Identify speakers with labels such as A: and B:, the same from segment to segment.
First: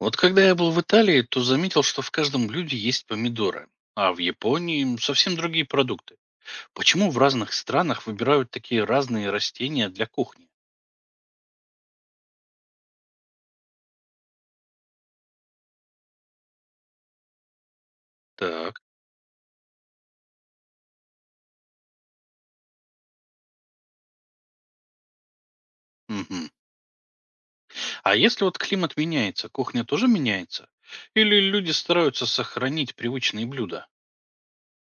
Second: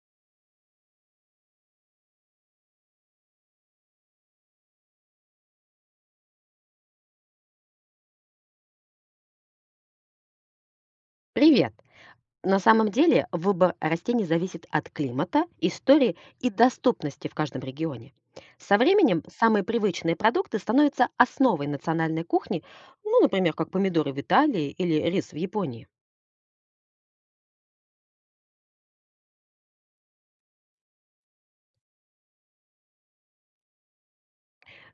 A: Вот когда я был в Италии, то заметил, что в каждом блюде есть помидоры, а в Японии совсем другие продукты. Почему в разных странах выбирают такие разные растения для кухни?
B: Привет! На самом деле выбор растений зависит от климата, истории и доступности в каждом регионе. Со
A: Так.
B: временем самые привычные продукты становятся основой национальной кухни, ну, например, как помидоры в Италии или рис в Японии.
A: Мгм. А если вот климат меняется, кухня тоже меняется? Или люди стараются сохранить привычные блюда?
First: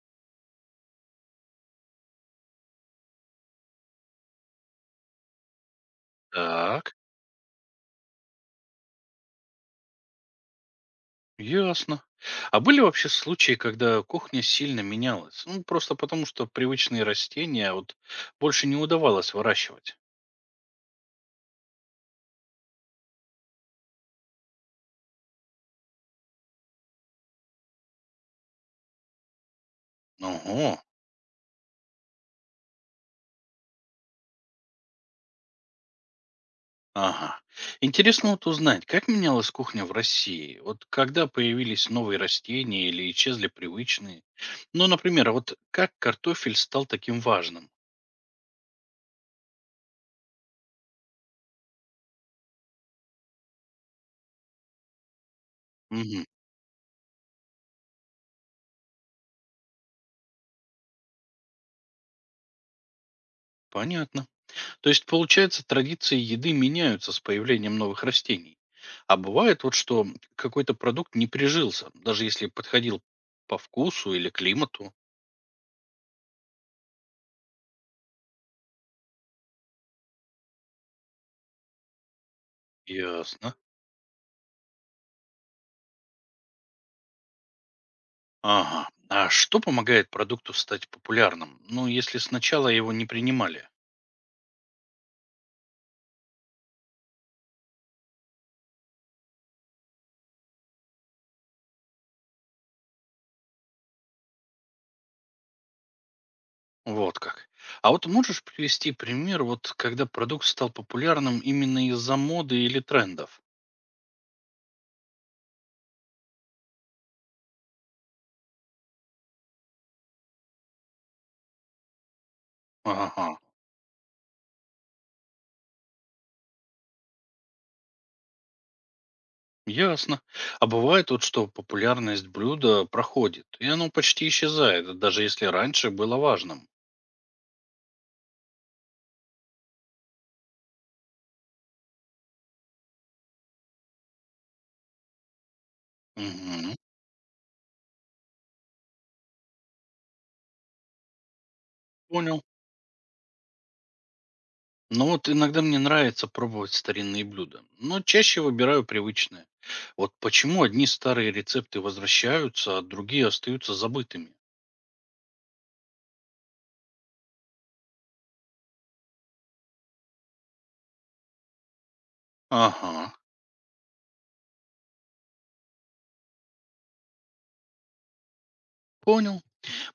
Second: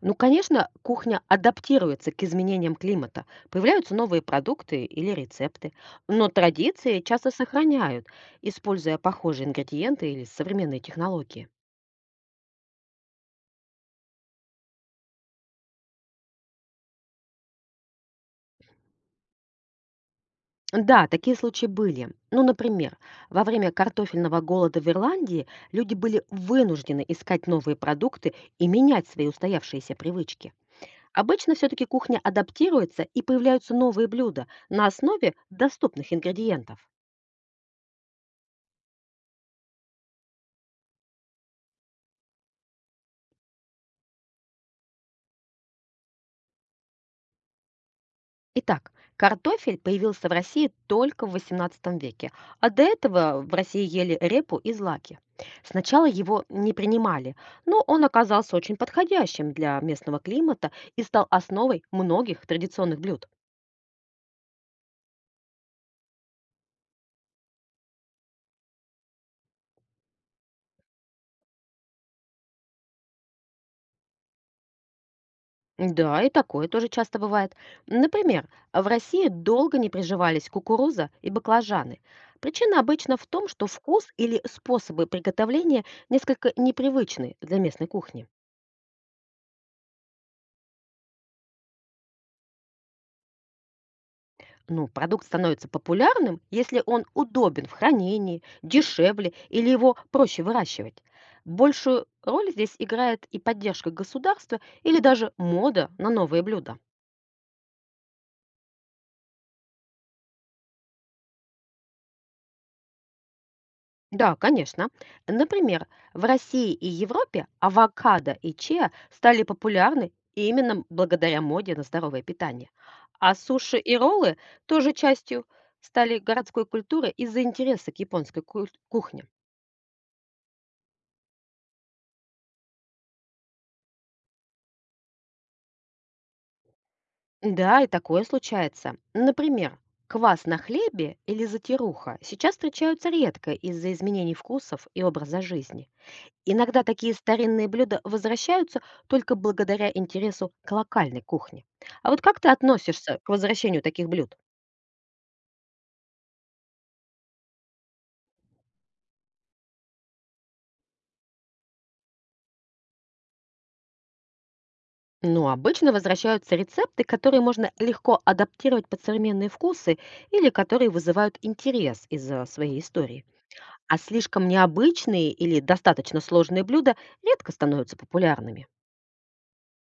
B: Ну, конечно, кухня адаптируется к изменениям климата, появляются новые продукты или рецепты, но
A: Так,
B: традиции часто сохраняют, используя похожие ингредиенты или современные технологии.
A: ясно. А были вообще случаи, когда кухня сильно менялась? Ну, просто потому что привычные растения вот больше не удавалось выращивать.
B: Да, такие случаи были. Ну, например, во время картофельного голода в Ирландии люди были вынуждены искать новые продукты и менять свои устоявшиеся привычки.
A: Ого.
B: Обычно все-таки кухня адаптируется и появляются новые блюда на основе доступных ингредиентов.
A: Ага. Интересно вот узнать, как менялась кухня в России? Вот когда появились новые растения или исчезли привычные? Ну, например, а вот как картофель стал таким важным?
B: Итак, картофель появился в России только в XVIII веке, а до этого в России ели репу и злаки. Сначала
A: Мгм.
B: его не принимали, но он оказался очень подходящим для местного климата и стал основой многих традиционных блюд.
A: Понятно. То есть, получается, традиции еды меняются с появлением новых растений. А бывает вот, что какой-то продукт не прижился, даже если подходил по вкусу или климату.
B: Да, и такое тоже часто бывает. Например, в России долго не приживались кукуруза и баклажаны. Причина обычно в том,
A: Ясно.
B: что вкус или способы приготовления несколько непривычны для местной кухни.
A: Ага. А что помогает продукту стать популярным? Ну, если сначала его не принимали.
B: Ну, продукт становится популярным, если он удобен в хранении, дешевле или его проще выращивать. Большую роль здесь играет и поддержка государства или даже мода на новые блюда.
A: Вот как. А вот можешь привести пример, вот когда продукт стал популярным именно из-за моды или трендов?
B: Да, конечно. Например, в России и Европе авокадо и чиа стали популярны именно благодаря моде на здоровое питание.
A: Ага,
B: А суши и роллы тоже частью стали городской культуры из-за интереса к японской кухне.
A: ясно. А бывает вот, что популярность блюда проходит, и оно почти исчезает, даже если раньше было важным.
B: Да, и такое случается. Например, квас на хлебе или затируха сейчас встречаются редко из-за изменений вкусов и образа жизни.
A: Мгм.
B: Иногда такие старинные блюда возвращаются только благодаря интересу к локальной кухне. А вот как
A: Понял.
B: ты относишься к возвращению таких блюд?
A: Ну вот иногда мне нравится пробовать старинные блюда, но чаще выбираю привычные. Вот почему одни старые рецепты возвращаются, а другие остаются забытыми?
B: Ну, обычно возвращаются рецепты, которые можно легко адаптировать под современные вкусы или которые вызывают интерес из-за своей
A: Ага,
B: истории. А слишком необычные или достаточно сложные блюда редко становятся популярными.
A: понял.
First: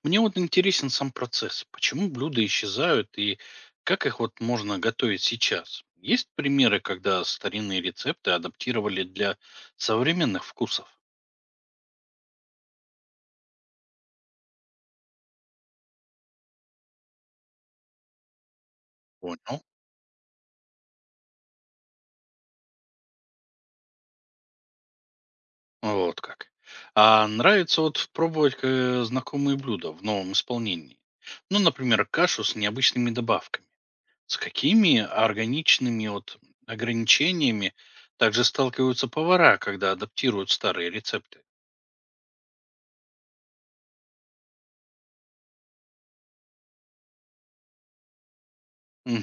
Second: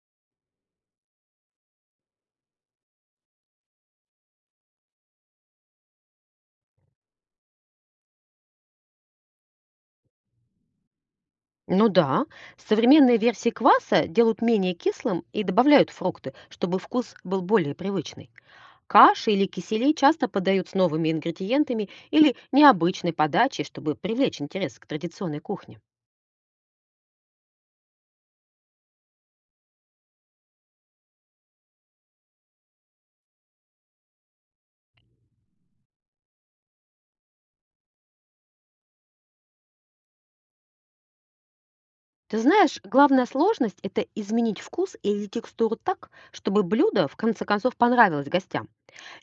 A: Мне вот интересен сам процесс. Почему блюда исчезают и как их вот можно готовить сейчас? Есть примеры, когда старинные рецепты адаптировали для современных вкусов?
B: Ну да, современные версии кваса делают менее кислым и добавляют фрукты, чтобы вкус был более привычный. Каши или
A: Понял.
B: кисели часто подают с новыми ингредиентами или необычной подачей, чтобы привлечь интерес к традиционной кухне.
A: Вот как. А нравится вот пробовать знакомые блюда в новом исполнении. Ну, например, кашу с необычными добавками. С какими органичными вот ограничениями также сталкиваются повара, когда адаптируют старые рецепты?
B: Ты знаешь, главная сложность– это изменить вкус или текстуру так, чтобы блюдо в конце концов понравилось гостям.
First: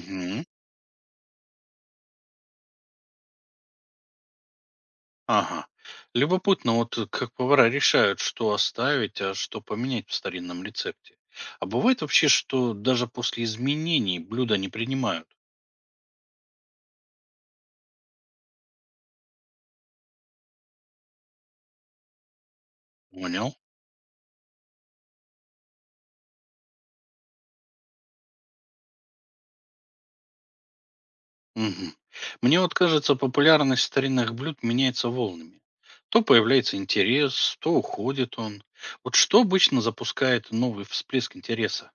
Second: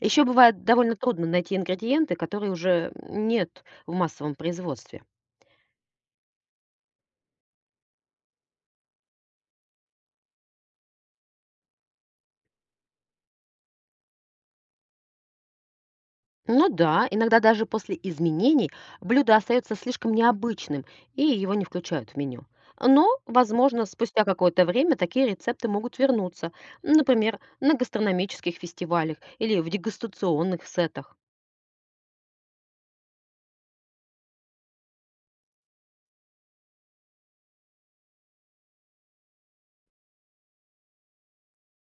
B: Еще бывает довольно трудно найти ингредиенты, которые уже нет в массовом производстве.
A: Ага. Любопытно, вот как повара решают, что оставить, а что поменять в старинном рецепте. А бывает вообще, что даже после изменений блюда не принимают?
B: Ну да, иногда даже после изменений блюдо остается слишком необычным, и его не включают в меню. Но,
A: Понял.
B: возможно, спустя какое-то время такие рецепты могут вернуться, например, на гастрономических фестивалях или в дегустационных сетах.
A: Мгм. Мне вот кажется, популярность старинных блюд меняется волнами. То появляется интерес, то уходит он. Вот что обычно запускает новый всплеск интереса?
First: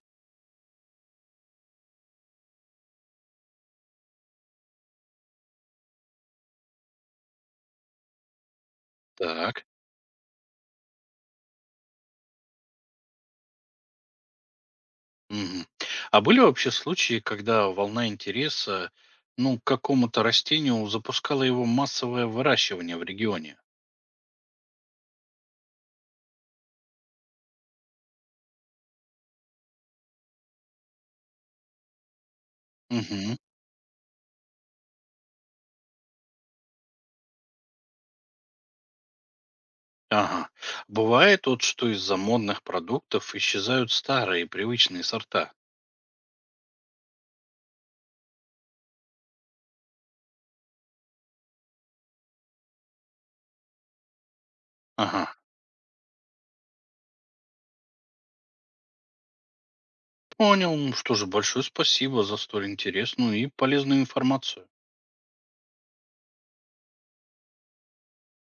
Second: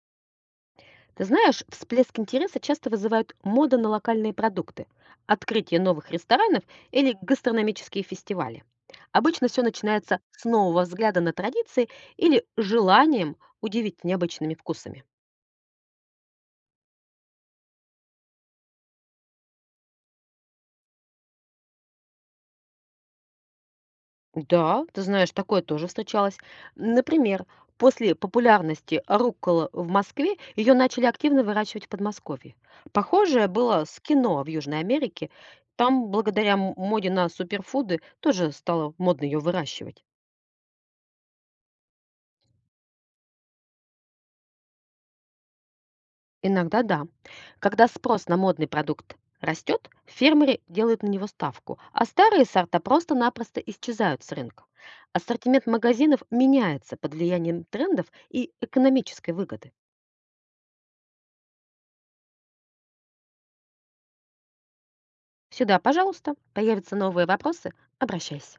B: Ты знаешь, всплеск интереса часто вызывают мода на локальные продукты, открытие новых ресторанов или гастрономические фестивали. Обычно все
A: Так.
B: начинается с нового взгляда на традиции или желанием удивить необычными вкусами.
A: Мгм. А были вообще случаи, когда волна интереса, ну, к какому-то растению запускала его массовое выращивание в регионе?
B: Да, ты знаешь, такое тоже встречалось. Например, после популярности руккола в Москве ее начали активно выращивать в Подмосковье.
A: Мгм.
B: Похожее было с кино в Южной Америке. Там, благодаря моде на суперфуды, тоже стало модно ее выращивать.
A: Ага. Бывает вот, что из-за модных продуктов исчезают старые привычные сорта.
B: Иногда да. Когда спрос на модный продукт растет, фермеры делают на него ставку, а старые сорта просто-напросто исчезают с рынка.
A: Ага.
B: Ассортимент магазинов меняется под влиянием трендов и экономической выгоды.
A: Понял. Ну, Что же, большое спасибо за столь интересную и полезную информацию.
B: Сюда, пожалуйста, появятся новые вопросы, обращайся.